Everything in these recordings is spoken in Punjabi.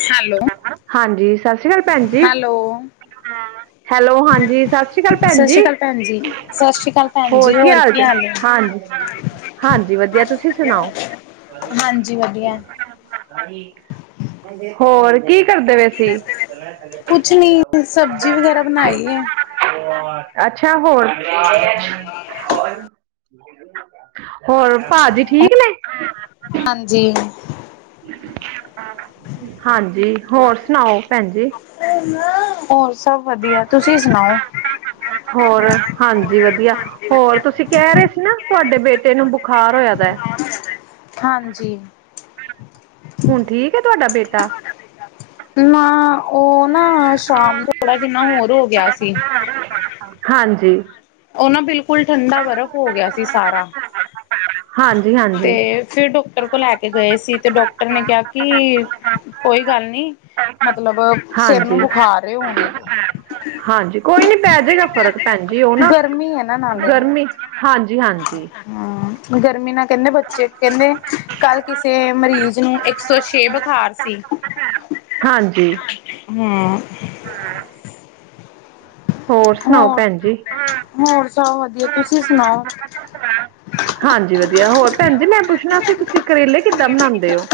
ਹੈਲੋ ਹਾਂਜੀ ਸਤਿ ਸ੍ਰੀ ਅਕਾਲ ਭੈਣ ਜੀ, ਹੈਲੋ ਹੈਲੋ ਹਾਂਜੀ, ਸਤਿ ਸ੍ਰੀ ਅਕਾਲ ਭੈਣ ਸਤਿ ਜੀ, ਸ਼੍ਰੀ ਅਕਾਲ ਭੈਣ ਜੀ ਸਤਿ ਸ਼੍ਰੀ ਅਕਾਲ ਭੈਣ ਜੀ ਹੋਰ ਕੀ ਹਾਲ ਜੇ, ਹੈ ਹਾਂਜੀ-ਹਾਂਜੀ ਵਧੀਆ ਤੁਸੀਂ ਸੁਣਾਓ ਹਾਂਜੀ ਵਧੀਆ [inaudible] ਹੋਰ ਕੀ ਕਰਦੇ ਪਏ ਸੀ ਕੁਛ ਨੀ ਸਬਜ਼ੀ ਵਗੈਰਾ ਬਣਾਈ ਹੈ ਅੱਛਾ, ਹੋਰ ਹੋਰ ਭਾਜੀ ਠੀਕ ਨੇ ਹਾਂਜੀ ਹਾਂਜੀ, ਹੋਰ ਸੁਣਾਓ ਭੈਣ ਜੀ ਹੋਰ ਸਭ ਵਧੀਆ ਤੁਸੀਂ ਸੁਣਾਓ ਹੋਰ ਹਾਂਜੀ ਵਧੀਆ ਹੋਰ ਤੁਸੀਂ ਕਹਿ ਰਹੇ ਸੀ ਨਾ ਤੁਹਾਡੇ ਬੇਟੇ ਨੂੰ ਬੁੱਖ ਖਾਰ ਹੋਇਆ ਦਾ ਹੈ ਹਾਂਜੀ ਹੁਨ ਠੀਕ ਏ ਤੁਆਡਾ ਬੇਟਾ? ਨਾ, ਓ ਨਾ ਸ਼ਾਮ [unintelligible] ਜਿੰਨਾ ਹੋਰ ਹੋ ਗੇਆ ਸੀ ਹਾਂਜੀ ਨਾ ਬਿਲ ਫੁਲ ਠੰਡਾ ਬਰਫ਼ ਹੋ ਗਿਆ ਸੀ ਸਾਰਾ ਹਾਂਜੀ ਤੇ ਹਾਂਜੀ ਫਿਰ ਡਾਕਟਰ ਕੋਲ ਲੈ ਕੇ ਗਏ ਸੀ ਤੇ ਡਾਕਟਰ ਨੇ ਕਿਹਾ ਕਿ ਕੋਈ ਗੱਲ ਨੀ ਮਤਲਬ ਸਿਰ ਹਾਂਜੀ ਨੂੰ ਬੁਖਾਰ ਏ ਓਹਨਾ ਦੇ [unintelligible] ਹਾਂਜੀ ਕੋਈ ਨੀ ਪੈ ਜਾਏਗਾ ਫ਼ਰਕ ਭੈਣ ਜੀ ਉਹ ਨਾ ਗਰਮੀ ਹੈ, ਨਾ-ਨਾ ਹਾਲੇ ਗਰਮੀ ਨੀ ਹਾਂਜੀ ਹਾਂਜੀ ਹੂੰ ਗਰਮੀ ਨਾਲ ਕਹਿੰਦੇ ਬੱਚੇ ਕਹਿੰਦੇ, ਕੱਲ ਕਿਸੇ ਮਰੀਜ਼ ਨੂੰ ਇੱਕ ਸੌ ਛੇ ਬੁਖਾਰ ਸੀ ਹਾਂਜੀ ਹੂੰ ਹੋਰ ਸੁਣਾਓ ਭੈਣ ਜੀ? ਹੋਰ ਸਭ ਵਧੀਆ ਤੁਸੀਂ ਸੁਣਾਓ ਹਾਂਜੀ, ਵਧੀਆ ਹੋਰ ਭੈਣ ਜੀ ਮੈਂ ਪੁੱਛਣਾ ਸੀ, ਤੁਸੀਂ ਕਰੇਲੇ ਕਿੱਦਾਂ ਬਣਾਉਦੇ ਹੋ?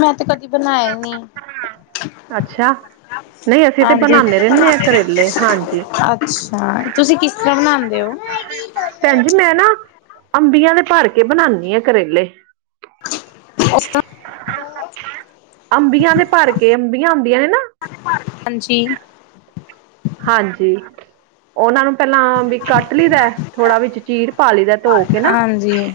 ਮੈਂ ਤੇ ਕ ਬਣਾਏ ਨੀ ਅੱਛਾ ਨਹੀਂ ਅਸੀਂ ਤੇ ਹਾਂਜੀ ਬਣਾਉਦੇ ਅੱਛਾ, ਰਹਿੰਦੇ ਹਾਂ ਕਰੇਲੇ ਹਾਂਜੀ ਤੁਸੀਂ ਕਿਸ ਤਰ੍ਹਾਂ ਬਣਾਦੇ ਹੋ? ਭੈਣ ਜੀ ਮੈਂ ਨਾ ਅੰਬੀਆਂ ਦੇ ਭਰ ਕੇ ਬਣਾਨੀ ਹਾਂ ਕਰੇਲੇ ਉਸਤਾ ਅੰਬੀਆਂ ਦੇ ਭਰ ਕੇ ਅੰਬੀਆਂ ਆਦੀਆਂ ਨੇ ਨਾ ਹਾਂਜੀ ਹਾਂਜੀ ਉਹਨਾਂ ਨੂੰ ਪਹਿਲਾਂ ਵੀ ਕੱਟ ਲਈਦੈ ਥੋੜਾ ਵਿਚ ਚੀਰ ਪਾ ਲਈਦੈ ਧੋ ਕੇ ਨਾ ਹਾਂਜੀ,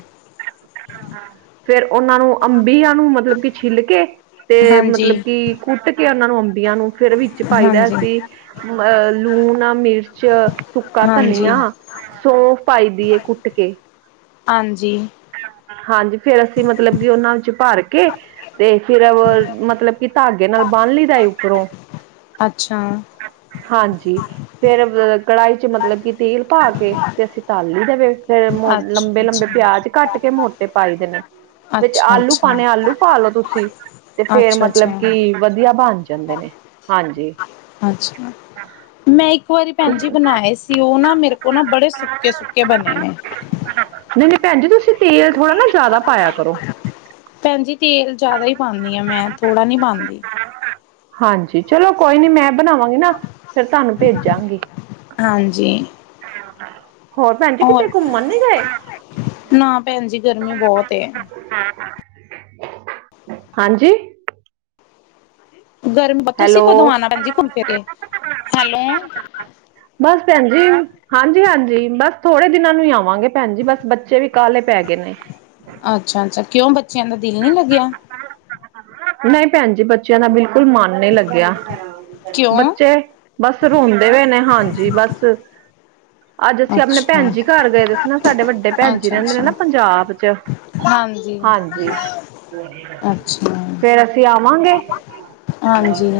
ਫੇਰ ਉਹਨਾਂ ਨੂੰ ਅੰਬੀਆਂ ਨੂੰ ਮਤਲਬ ਕਿ ਛਿੱਲ ਕੇ ਤੇ ਹਾਂਜੀ, ਮਤਲਬ ਕਿ ਕੁੱਟ ਕੇ ਉਹਨਾਂ ਨੂੰ ਅੰਬ ਬੀਆਂ ਨੂੰ ਫਿਰ ਵਿੱਚ ਪਾਈਦੈ ਹਾਂਜੀ, ਅਸੀ ਅਹ ਲੂਣ ਨਾਲ ਮਿਰਚ ਚ ਸੁੱਕਾ ਹਾਂਜੀ। ਧਨੀਆ, ਸੌਫ ਪਾਈਦੀ ਏ ਕੁੱਟ ਕੇ ਹਾਂਜੀ, ਹਾਂਜੀ ਫੇਰ ਅਸੀਂ ਮਤਲਬ ਕਿ ਉਹਨਾਂ ਵਿੱਚ ਭਰ ਕੇ ਤੇ ਫਿਰ ਮਤਲਬ ਕਿ ਧਾਗੇ ਨਾਲ ਬਾਹਨ ਲਈਦੈ ਉੱਪਰੋਂ ਅੱਛਾ ਹਾਂਜੀ ਫੇਰ ਅ ਕੜਾਹੀ ਚ ਮਤਲਬ ਕਿ ਤੇਲ ਪਾ ਕੇ ਤੇ ਅਸੀਂ ਤੱਲ ਲਈਦੇ ਵੇ ਫਿਰ ਮੋ ਅੱਛਾ, ਅੱਛਾ। ਲੰਬੇ-ਲੰਬੇ ਪਿਆਜ ਕੱਟ ਕੇ ਮੋਟ ਪਾਈਦੇ ਨੇ ਵਿੱਚ ਅੱਛਾ, ਆਲੂ ਅੱਛਾ, ਪਾਣੇ ਆਲੂ ਪਾ ਲਓ ਤੁਸੀਂ ਤੇ ਫੇਰ ਅੱਛਾ, ਮਤਲਬ ਅੱਛਾ, ਕਿ ਵਧੀਆ ਬਣ ਜਾਂਦੇ ਨੇ ਹਾਂਜੀ ਅਛਾ ਮੈਂ ਇੱਕ ਵਾਰੀ ਭੈਣ ਤੁਸੀਂ ਜੀ ਬਣਾਏ ਸੀ ਉਹ ਨਾ ਮੇਰੇ ਕੋਲ ਨਾ ਬੜੇ ਸੁੱਕੇ-ਸੁੱਕੇ ਬਣੇ ਨੇ ਭੈਣਜੀ ਤੁਸੀ ਤੇਲ ਥੋੜਾ ਨਾ ਜ਼ਿਆਦਾ ਪਾਇਆ ਕਰੋ ਭੈਣਜੀ ਤੇਲ ਜਿਆਦਾ ਹੀ ਪਾਂਦੀ ਆਂ ਮੈਂ ਥੋੜ੍ਹਾ ਨੀ ਪਾਂਦੀ ਹਾਂਜੀ ਚਲੋ ਕੋਈ ਨੀ ਮੈਂ ਬਣਾਵਾਂ ਨਾ ਫਿਰ ਤੁਹਾਨੂੰ ਭੇਜਾਂਗੀ ਹਾਂਜੀ। ਹੋਰ ਭੈਣ ਜੀ ਕਿਤੇ ਘੁੰਮਣ ਨੀ ਗਏ ਨਾ ਭੈਣ ਜੀ ਗਰਮੀ ਬਹੁਤ ਏ। [unintelligible] ਹਾਂਜੀ ਗਰਮ ਤੁਸੀਂ ਹੈਲੋ ਕਦੋਂ ਆਉਣਾ ਭੈਣ ਜੀ ਘੁੰਮ ਫਿਰ ਕੇ ਹੈਲੋ ਬਸ ਭੈਣ ਜ ਹਾਂਜੀ। ਹਾਂਜੀ ਬਸ ਥੋੜੇ ਦਿਨਾਂ ਨੂੰ ਹੀ ਆਵਾਂਗੇ ਭੈਣ ਜਜੀ ਬਸ ਬੱਚੇ ਵੀ ਕਾਲੇ ਪੈ ਗਏ ਨੇ। ਅੱਛਾ ਅੱਛਾ ਕਿਉਂ ਬੱਚੇ ਬੱਚਿਆਂ ਦਾ ਦਿਲ ਨੀ ਲੱਗਿਆ। ਨਹੀਂ ਭੈਣ ਜੀ ਬੱਚਿਆਂ ਦਾ ਬਿਲਕੁਲ ਬਿਲਕੁਲ ਮਨ ਨੀ ਲੱਗਿਆ ਕਿਉਂ ਬੱਚੇ ਬਸ ਰੋਂਦੇ ਹੋਏ ਨੇ ਹਾਂਜੀ ਬਸ ਅੱਜ ਅਸੀਂ ਆਪਣੇ ਭੈਣ ਅੱਛਾ। ਜੀ ਘਰ ਗਏ ਦੇ ਸੀ ਨਾ ਸਾਡੇ ਵੱਡੇ ਭੈਣ ਜੀ ਅੱਛਾ ਰਹਿੰਦੇ ਨੇ ਅੱਛਾ ਨਾ ਪੰਜਾਬ ਚ ਹਾਂਜੀ ਹਾਂਜੀ। ਅੱਛਾ। ਫਿਰ ਅਸੀਂ ਆਵਾਂਗੇ ਹਾਂਜੀ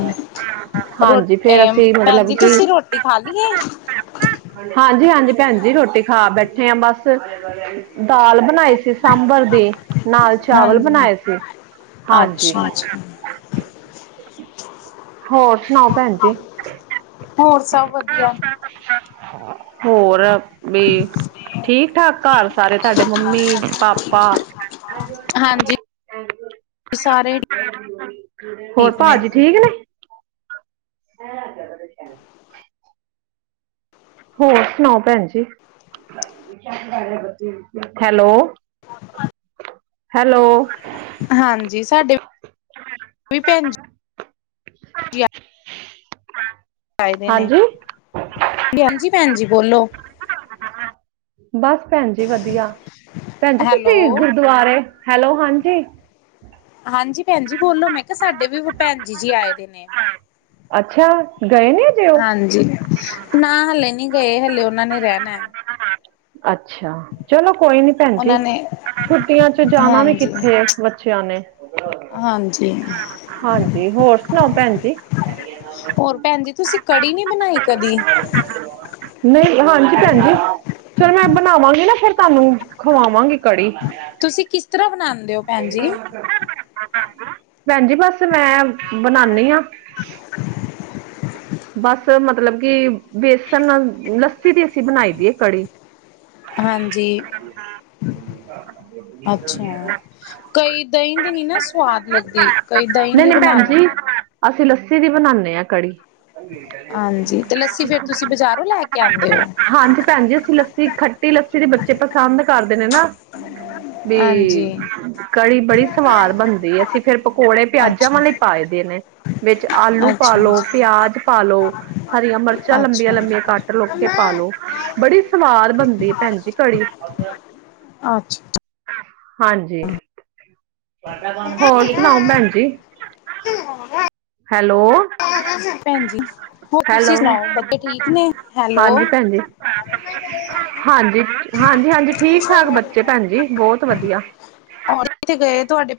ਰੋ ਹਾਂਜੀ ਫਿਰ ਅਸੀਂ ਭੈਣ ਮਤਲਬ ਜੀ ਕਿ ਤੁਸੀਂ ਰੋਟੀ ਖਾ ਲਈ ਏ ਹਾਂਜੀ ਹਾਂਜੀ। ਭੈਣ ਜੀ ਰੋਟੀ ਖਾ ਬੈਠੇ ਹਾਂ ਬਸ ਦਾਲ ਬਣਾਈ ਸੀ ਸਾਂਬਰ ਦੀ ਨਾਲ ਚਾਵਲ ਹਾਂਜੀ। ਬਣਾਏ ਸੀ ਹਾਂਜੀ। ਅੱਛਾ ਅੱਛਾ ਹੋਰ ਸੁਣਾਓ ਭੈਣ ਜੀ? ਹੋਰ ਸਭ ਵਧੀਆ। ਹੋਰ? ਵੀ ਠੀਕ ਠਾਕ ਘਰ ਸਾਰੇ ਤੁਹਾਡੇ ਮੰਮੀ ਪਾਪਾ ਹਾਂਜੀ ਸਾਰੇ ਹੋਰ ਠੀਕ ਨੇ ਭਾਜੀ ਠੀਕ ਨੇ। ਹੈ ਕਦੋਂ ਦੇਖਿਆ। ਹੋਰ ਸੁਣਾਓ ਭੈਣ ਜੀ ਹੈਲੋ? [unintelligible] ਹੈਲੋ। ਹਾਂਜੀ ਸਾਡੇ ਵੀ ਭੈਣ ਜੀ ਹ। ਆਏ ਦੇ ਨੇ ਹਾਂਜੀ ਹਾਂਜੀ ਭੈਣ ਜੀ ਬੋਲੋ ਬਸ ਭੈਣ ਜ ਵਧੀਆ ਭੈਣ ਜ ਹੈਲੋ ਤੁਸੀਂ ਗੁਰਦੁਆਰੇ ਹੈਲੋ ਹਾਂਜੀ। ਹਾਂਜੀ ਭੈਣ ਜੀ ਬੋਲੋ ਮੈਂ ਕਿਹਾ ਸਾਡੇ ਵੀ ਭੈਣ ਜੀ ਜੀ ਆਏ ਦੇ ਨੇ ਅੱਛਾ ਗਏ ਨੇ ਅਜੇ ਉਹ ਹਾਂਜੀ ਨਾ ਹਲੇ ਨਹੀਂ ਗਏ ਹਲੇ ਉਹਨਾਂ ਨੇ ਰਹਿਣਾ। ਅੱਛਾ ਚਲੋ ਕੋਈ ਨੀ ਭੈਣ ਜ ਉਹਨਾਂ ਨੇ ਛੁੱਟੀਆਂ ਚ ਜਾਣਾ ਵੀ ਹਾਂਜੀ ਕਿੱਥੇ ਬੱਚਿਆਂ ਨੇ। ਹਾਂਜੀ ਹਾਂਜੀ ਹੋਰ। ਸੁਣਾਓ ਭੈਣ ਜੀ। ਹੋਰ ਭੈਣ ਜੀ ਤੁਸੀਂ ਕੜੀ ਨਹੀਂ ਬਣਾਈ ਕਦ। ਨਹੀਂ ਹਾਂਜੀ ਭੈਣ ਜੀ ਚਲੋ ਮੈਂ ਬਣਾਵਾਂਗੀ ਨਾ ਫਿਰ ਤੁਹਾਨੂੰ ਖਵਾਵਾਂਗੀ ਕੜੀ। ਤੁਸੀਂ ਕਿਸ ਤਰ੍ਹਾਂ ਬਣਾਉਂਦੇ ਹੋ ਭੈਣ ਜੀ? ਭੈਣ ਜ ਬਸ ਮੈਂ ਬਣਾਉਦੀ ਹਾਂ। [inaudible] ਬਸ, ਮਤਲਬ ਕਿ ਬੇਸਨ ਨਾਲ, ਲੱਸੀ ਦੀ ਅਸੀ ਬਨਾਈ ਦੀ ਏ ਕੜੀ [inaudible] ਹਾਂਜੀ ਅੱਛਾ ਕਈ ਦਹੀਂ ਦੀ ਨੀ ਨਾ ਸਵਾਦ ਲੱਗਦੀ ਕਈ ਦਹੀਂ ਦੀ ਨੀ-ਨਈ ਬਣਾ ਭੈਨਜੀ ਲੈਂਦੇ ਨੇ। ਅਸ ਲੱਸ ਦੀ ਬਨਾਂਨੇ ਆਂ ਕੜੀ [unintelligible] ਹਾਂਜੀ ਤੇ ਲੱਸੀ ਫੇਰ ਤੁਸੀਂ ਬਾਜ਼ਾਰੋਂ ਲੈ ਕੇ ਆਂਦੇ ਹੋ ਪਸੰਦ ਕਰਦੇ ਨੇ ਨਾ ਵੀ, ਹਾਂਜੀ। ਕੜੀ ਬੜੀ ਸਵਾਦ ਬਨਦੀ ਏ ਅਸੀਂ ਫੇਰ ਪਕੌੜੇ ਪਿਆਜਾਂ ਅੱਛਾ, ਵਾਲੇ ਪਾਏ ਦੇ ਨੇ। ਵਿੱਚ ਆਲੂ ਅੱਛਾ, ਪਾਲੋ ਪੇਆਜ ਪਾਲੋ ਹਰੀਆਂ ਮਰਚਾਂ ਅੱਛਾ, ਲੰਬੀਆਂ-ਲੰਬੀਆਂ ਕੱਟ ਲੋ, ਤੇ ਪਾਲੋ ਬੜੀ ਸਵਾਦ ਬਨਦੀ ਏ ਭੈਨਜੀ ਕੜੀ ਅੱਛਾ ਹਾਂਜੀ, ਹੋਰ ਸੁਨਾਓ ਭੈਨਜੀ? [inaudible] ਹੈਲੋ ਭੈਨਜੀ ਹੋਰ ਹੈਲੋ ਤੁਸੀ ਸੁਨਾਓ, ਬੱਚੇ ਠੀਕ ਨੇ? ਹੈਲੋ, ਹਾਂਜੀ ਭੈਣ ਜੀ ਹਾਂਜੀ ਹਾਂਜੀ ਹਾਂਜੀ ਠੀਕ ਠਾਕ ਬੱਚੇ ਭੈਣ ਜੀ ਬਹੁਤ ਵਧੀਆ ਕਿਥੇ ਗਏ ਥੋਡੇ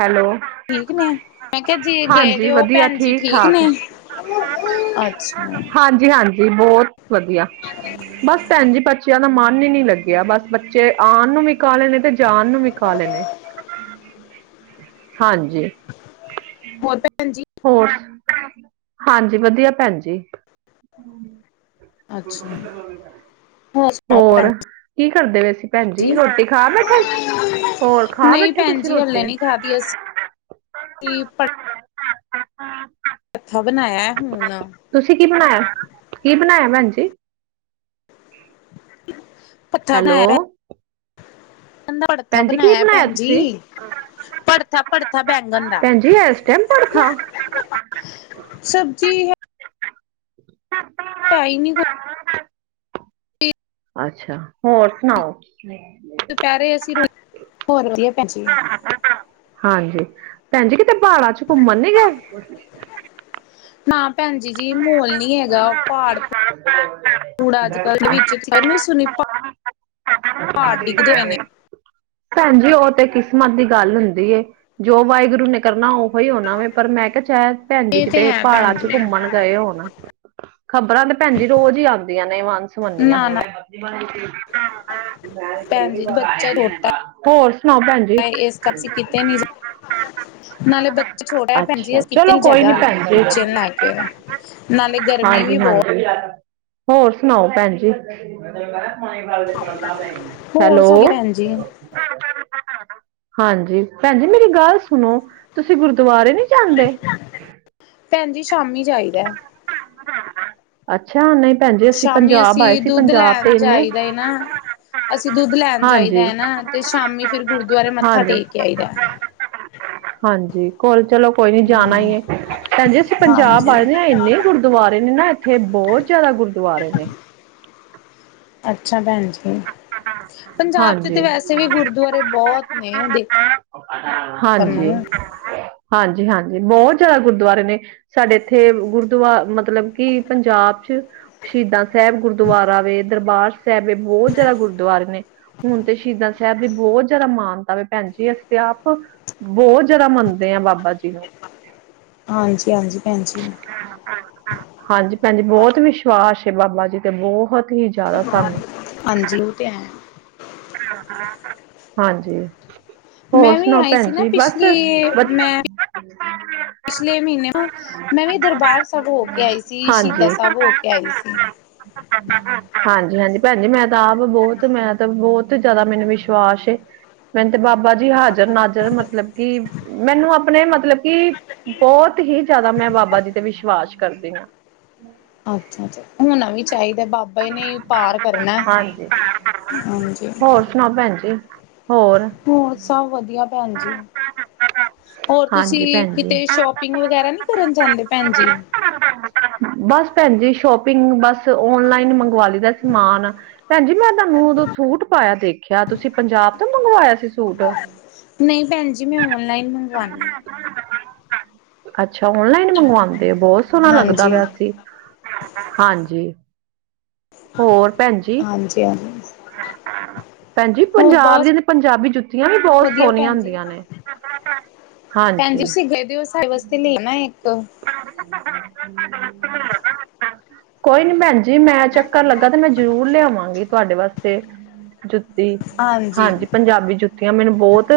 ਹੈਲੋ ਠੀਕ ਨੇਂ? ਜੇ ਗਏ ਹਾਂਜੀ ਦੇ ਹੋ ਵਧੀਆ ਭੈਣ ਜੀ ਠੀਕ ਠਾਕ ਨੇ ਅਛਾ ਵੀ ਬਹੁਤ ਵਧੀਆ ਬਸ ਭੈਣ ਜੀ ਪਰ ਬੱਚਿਆਂ ਦਾ ਮਨ ਹੀ ਨੀ ਲੱਗਿਆ ਬਸ ਬੱਚੇ ਆਉਣ ਨੂੰ ਵੀ ਕਾਲੈ ਣੇ ਤੇ ਜਾਨ ਨੂੰ ਵੀ ਕਾਲੈ ਣੇ ਹਾਂਜੀ ਹੋਰ ਭੈਣ ਜੀ ਹੋਰ ਹਾਂਜੀ ਵਧੀਆ ਭੈਣ ਜੀ ਅੱਛਾ [inaudible] ਸੁਣਾਓ ਹੋਰ ਭੈਣ ਕੀ ਕਰਦੇ ਵ ਅਸੀ ਭੈਣਜੀ ਜੀ ਰੋਟੀ ਖਾ ਬੈਠੇ ਹੋਰ ਖਾ ਨਹੀਂ ਬੈਠੇ ਭੈਣ ਤੁਸੀ ਜੀ ਰੋਟੀ ਹਲੇ ਨੀ [inaudible] ਖਾਦੀ ਅਸੀਂ ਭੜਥਾ ਬਣਾਇਆ ਹੁਣ ਤੁਸੀਂ ਕੀ ਬਣਾਇਆ ਕੀ ਬਣਾਇਆ ਭੈਣ ਜੀ ਹੈਲੋ [unintelligible] ਦਾ ਭੜਥਾ ਭੈਣ ਜੀ ਕੀ ਬਣਾਇਆ ਤੁਸੀਂ? ਭੈਣਜੀ ਭੜਥਾ-ਭੜਥਾ ਬੈਂਗਣ ਦਾ ਭੈਣ ਜੀ ਇਸ ਟਾਈਮ ਭੜਥਾ ਸਬਜ਼ੀ [inaudible] ਆਈ ਨਹੀਂੀ ਕੋਈ ਠੀਕ ਅੱਛਾ ਹੋਰ ਸੁਣਾਓ ਦੁਪਹਿਰੇ ਅਸੀਂ ਰ ਹੋਰ ਹੋਰ ਵਧੀਆ ਭੈਣ ਜੀ ਹਾਂਜੀ ਭੈਣ ਜੀ ਕਿ ਤੇ ਪਹਾੜਾਂ ਚ ਘੁੰਮਣ ਨੀ ਗਏ? ਨਾ ਭੈਨ ਜੀ, ਜੀ ਮੋਹਲ ਨੀ ਹੈਗਾ ਪਹਾੜ [unintelligible] ਅੱਜ ਕੱਲ੍ਹ ਵਿੱਚ ਗ ਨੀ ਸੁਨੀ ਪਾੜ ਪੂੜ ਡਿੱਗਦੇ ਪੇ ਨੇ। ਭੈਣ ਜੀ ਉਹ ਤੇ ਕਿਸਮਤ ਦੀ ਗੱਲ ਹੁੰਦੀ ਏ ਜੋ ਵਾਹਿਗੁਰੂ ਨੇ ਕਰਨਾ ਉਹ ਹੋਈ ਹੋਨਾ ਵੇ, ਪਰ ਮੈਂ ਕੇਆ ਸ਼ ਭੈਂਜੀ ਇਹ ਤੇ ਕਿਤੇ ਹੈ ਪਾਹੜਾਂ ਭੈਣ ਚ ਜੀ ਘੁੰਮਣ ਗਏ ਹੋਨ। ਖ਼ਬਰਾਂ ਤੇ ਭੈਣਜੀ ਰੋਜ਼ ਈ ਆਦੀਆਂ ਨੇ ਵਾਂ ਸਮੰਨੀਆਂ ਨਾ ਹੈ ਨਾ ਭੈਣ ਜੀ ਬੱਚਾ ਛੋਟਾ [unintelligible] [inaudible] ਹੋਰ [unintelligible] ਨਾਲੇ ਬੱਚਾ ਛੋਟੈ ਐ ਭੈਨ ਜੀ, ਅੱਛਾ ਅਸੀ ਕਿਤੇ ਚਲੋ ਨੀ, ਕੋਈ ਹਾਲੇ ਭੈਣ ਬੱਚੇ ਜੀ। ਨੂੰ ਲੈ ਕੇ ਨਾਲੇ ਗਰਮੀ ਵੀ ਹਾਂਜੀ ਬਹੁਤ ਹਾਂਜੀ ਹੋਰ ਸੁਣਾਓ ਭੈਣ ਜੀ? ਹੋਰ ਹੈਲੋ ਸਾਡੀ ਭੈਣ ਜੀ ਹਾਂਜੀ। ਭੈਜੀ ਮੇਰੀ ਗੱਲ ਸੁਨੋ, ਤੁਸੀਂ ਗੁਰਦਵਾਰੇ ਨੀ ਭੈਣ ਜੀ ਸ਼ਾਮੀ ਜਾਈਦੈ। ਅੱਛਾ ਨੲ ਸ਼ਾਮੀ ਅਸੀਂ ਦੁੱਧ ਲੈਨ ਇੰਨੇ ਜਾਈਦਾ ਏ ਨਾ, ਅਸੀਂ ਦੁੱਧ ਲੈਨ ਜਾਈਦਾ ਹਾਂਜੀ ਐ ਨਾ ਤੇ ਸ਼ਾਮੀ ਫਿਰ ਗੁਰਦੁਆਰੇ ਮੱਥਾ ਹਾਂਜੀ ਟੇਕ ਕੇ ਆਈ ਦੈ। ਜੀ ਕਾਲਜ ਚਲੋ ਕੋਈ ਨੀ ਜਾਣਾ ਈ ਏ ਭੈਣਜੀ ਅਸੀਂ ਪੰਜਾਬ ਹਾਂਜੀ ਆਏ ਇੰਨੇ ਗੁਰਦਵਾਰੇ ਨੇ ਨਾ, ਏਥੇ ਬੋਹਤ ਜ਼ਿਆਦਾ ਗੁਰਦਵਾਰੇ ਨੇ। ਅੱਛਾ ਭੈਣ ਪੰਜਾਬ ਚ ਤੇ ਹਾਂਜੀ ਵੈਸੇ ਵੀ ਗੁਰਦਵਾਰੇ ਬੋਤ ਨੇ ਦੇਖਨ ਹਾਂਜੀ ਨੂੰ। ਹਾਂਜੀ ਹਾਂਜੀ ਬਹੁਤ ਜ਼ਿਆਦਾ ਗੁਰਦੁਆਰੇ ਨੇ ਸਾਡੇ ਇੱਥੇ ਗੁਰਦੁਆਰਾ ਮਤਲਬ ਕਿ ਪੰਜਾਬ ਚ ਸ਼ਹੀਦਾਂ ਸਾਹਿਬ ਗੁਰਦੁਆਰਾ ਵੇ ਦਰਬਾਰ ਸਾਹਿਬ ਵੇ ਬਹੁਤ ਜ਼ਿਆਦਾ ਗੁਰਦੁਆਰੇ ਨੇ ਹੁਣ ਤੇ ਸ਼ਹੀਦਾਂ ਸਾਹਿਬ ਵੀ ਬਹੁਤ ਜ਼ਿਆਦਾ ਮਾਨਤਾ ਵੇ ਭੈਣ ਜੀ ਅਸੀਂ ਤੇ ਆਪ ਬਹੁਤ ਜ਼ਿਆਦਾ ਮੰਨਦੇ ਆ ਬਾਬਾ ਜੀ ਨੂੰ। ਹਾਂਜੀ, ਹਾਂਜੀ ਭੈਨ ਜੀ। ਹਾਂਜੀ ਭੈਣਜੀ ਬਹੁਤ ਵਿਸ਼ਵਾਸ ਏ ਬਾਬਾ ਜੀ ਤੇ ਬਹੁਤ ਹੀ ਜ਼ਿਆਦਾ ਸਾਨੂੰ। ਹਾਂਜੀ ਉਹ ਤੇ ਐ। ਹਾਂਜੀ ਹੋਰ ਮੈਂ ਵੀ ਸੁਣਾਓ ਆਈਂ ਭੈਣ ਸੀ ਨਾ, ਜੀ ਬਸ ਪਿਛਲੀ- ਮੈਂ ਬੱਚ- ਪਿਛਲੇ ਮ੍ਹੀਨੇ ਨਾ ਮੈਂ ਵੀ ਦਰਬਾਰ ਸਾਬ ਹੋ ਕੇ ਆਈ ਸੀ ਸੀ਼ਦਾ ਹਾਂਜੀ ਸਾਬ ਹੋ ਕੇ ਆਈ ਸੀ। ਹਾਂਜੀ, ਹਾਂਜੀ ਭੈਨ ਜੀ ਮੈਂ ਤਾ ਆਪ ਬੋਤ, ਮੈਂ ਤਾ ਬੋਤ ਬਹੁਤ ਜ਼ਿਆਦਾ ਮੈਨੂੰ ਵਿਸ਼ਵਾਸ ਏ, ਮੈਨੂੰ ਤੇ ਬਾਬਾ ਜੀ ਹਾਜ਼ਰ ਨਾਜ਼ਰ ਮਤਲਬ ਕਿ ਮੈਨੂੰ ਆਪਣੇ ਮਤਲਬ, ਕਿ ਬਹੁਤ ਹੀ ਜ਼ਿਆਦਾ ਮੈਂ ਬਾਬਾ ਜੀ ਤੇ ਵਿਸ਼ਵਾਸ ਕਰਦੀ ਆਂ। ਅੱਛਾ, ਅੱਛਾ ਹੋਨਾ ਵੀ ਚਾਈਦਾ ਬਾਬਾ ਈ ਨੇ ਪਾਰ ਕਰਨਾ, ਹਾਂਜੀ ਹਾਂਜੀ। ਹੋਰ ਸੁਨਾਓ, ਭੈਨ ਜੀ ਹੋਰ ਹੋਰ, ਸਬ ਵਦੀਆ ਭੈਣ ਜੀ, ਹੋਰ ਹਾਂਜੀ ਤੁਸੀਂ ਭੈਣ ਜੀ ਕਿਤੇ ਸ਼ੋਪਿੰਗ ਵਗੈਰਾ ਨੀ ਕਰਨ ਜਾਂਦੇ। ਭੈਣ ਜੀ ਬਸ ਭੈਣ ਜੀ ਸ਼ੋਪਿੰਗ, ਬਸ ਓਨਲਾਈਨ ਮੰਗਵਾ ਲਈ ਦਾ ਸਮਾਨ ਭੈਣ ਜੀ, ਮੈਂ ਤੁਹਾਨੂੰ ਉਦੋਂ ਸੂਟ ਪਾਇਆ ਦੇਖਿਆ। ਤੁਸੀਂ ਪੰਜਾਬ ਤੋਂ ਮੰਗਵਾਇਆ ਸੀ ਸੂਟ। ਨਹੀਂ, ਭੈਣ ਜੀ। ਮੈਂ ਔਨਲਾਈਨ ਮੰਗਵਾਉਦੀ ਆਂ। ਅੱਛਾ। ਓਨਲਾਈਨ ਮੰਗਵਾਉਣ ਗੇ ਬਹੋਤ ਆ। ਸੋਨਾ ਲੱਗਦਾ ਹਾਂਜੀ, ਪੇਆ ਸੀ। ਹਾਂਜ ਹੋਰ? ਭੈਂਜੀ, ਹਾਂਜੀ, ਹਾਂਜੀ ਭੈਂਜੀ ਹੋਰ ਪੰਜਾਬ ਬਸ ਦੀਆਂ ਪੰਜਾਬੀ ਜੁੱਤੀਆਂ ਵੀ ਬੋਤ ਸੋਨੀਆਂ ਹੁੰਦੀਆਂ। ਨੇ ਭੈਨ ਜੀ ਹਾਂਜੀ ਤੁਸੀਂ ਗਏ ਦੇ ਓ, ਸਾਡੇ ਵਾਸਤੇ ਲੇਨਾ ਏਕ। ਹੂੰ [unintelligible] ਕੋਈ ਨੀ ਭੈਨਜੀ ਜੀ ਮੈਂ ਚੱਕਰ ਲੱਗਾ, ਤੇ ਮੈਂ ਜ਼ਰੂਰ ਲਿਆਵਾਂਗੀ। ਤੁਹਾਡੇ ਵਾਸਤੇ ਜੁਤ ਤੇ ਹਾਂਜੀ, ਪੰਜਾਬੀ ਜੁੱਤੀਆਂ ਮੈਨੂੰ ਬੋਤ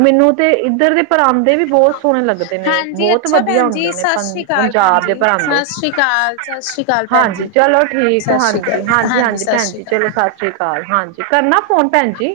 ਮੇਨੂੰ ਤੇ ਇੱਦਰ ਦੇ ਪਰਾਂਦੇ ਵੀ ਬੋਤ ਸੋਨੇ ਲੱਗਦੇ ਨੇ, ਹਾਂਜੀ ਬੋਤ ਅੱਛਾ ਵਦੀਆ ਭੈਣ ਹੁੰ ਜੀ ਸਤਿ ਸ਼੍ਰੀ ਅਕਾਲ ਭੈਣ ਪੰਜਾਬ ਦੇ ਜੀ, ਭਾਂਡੇ, ਸਤਿ ਸ਼੍ਰੀ ਅਕਾਲ, ਸਤਿ ਸ਼੍ਰੀ ਅਕਾਲ ਭੈਣ ਹਾਂਜੀ, ਜੀ। ਚਲੋ ਠੀਕ ਏ। ਸਤਿ ਸ਼੍ਰੀ ਹਾਂਜੀ, ਅਕਾਲ ਹਾਂਜੀ, ਹਾਂਜੀ ਸਤਿ ਭੈਣ ਸ਼੍ਰੀ ਜੀ, ਅਕਾਲ। ਚਲੋ ਸਤਿ ਸ੍ਰੀ ਅਕਾਲ। ਹਾਂਜੀ, ਕਰਨਾ ਫੋਨ ਭੈਨ ਜੀ।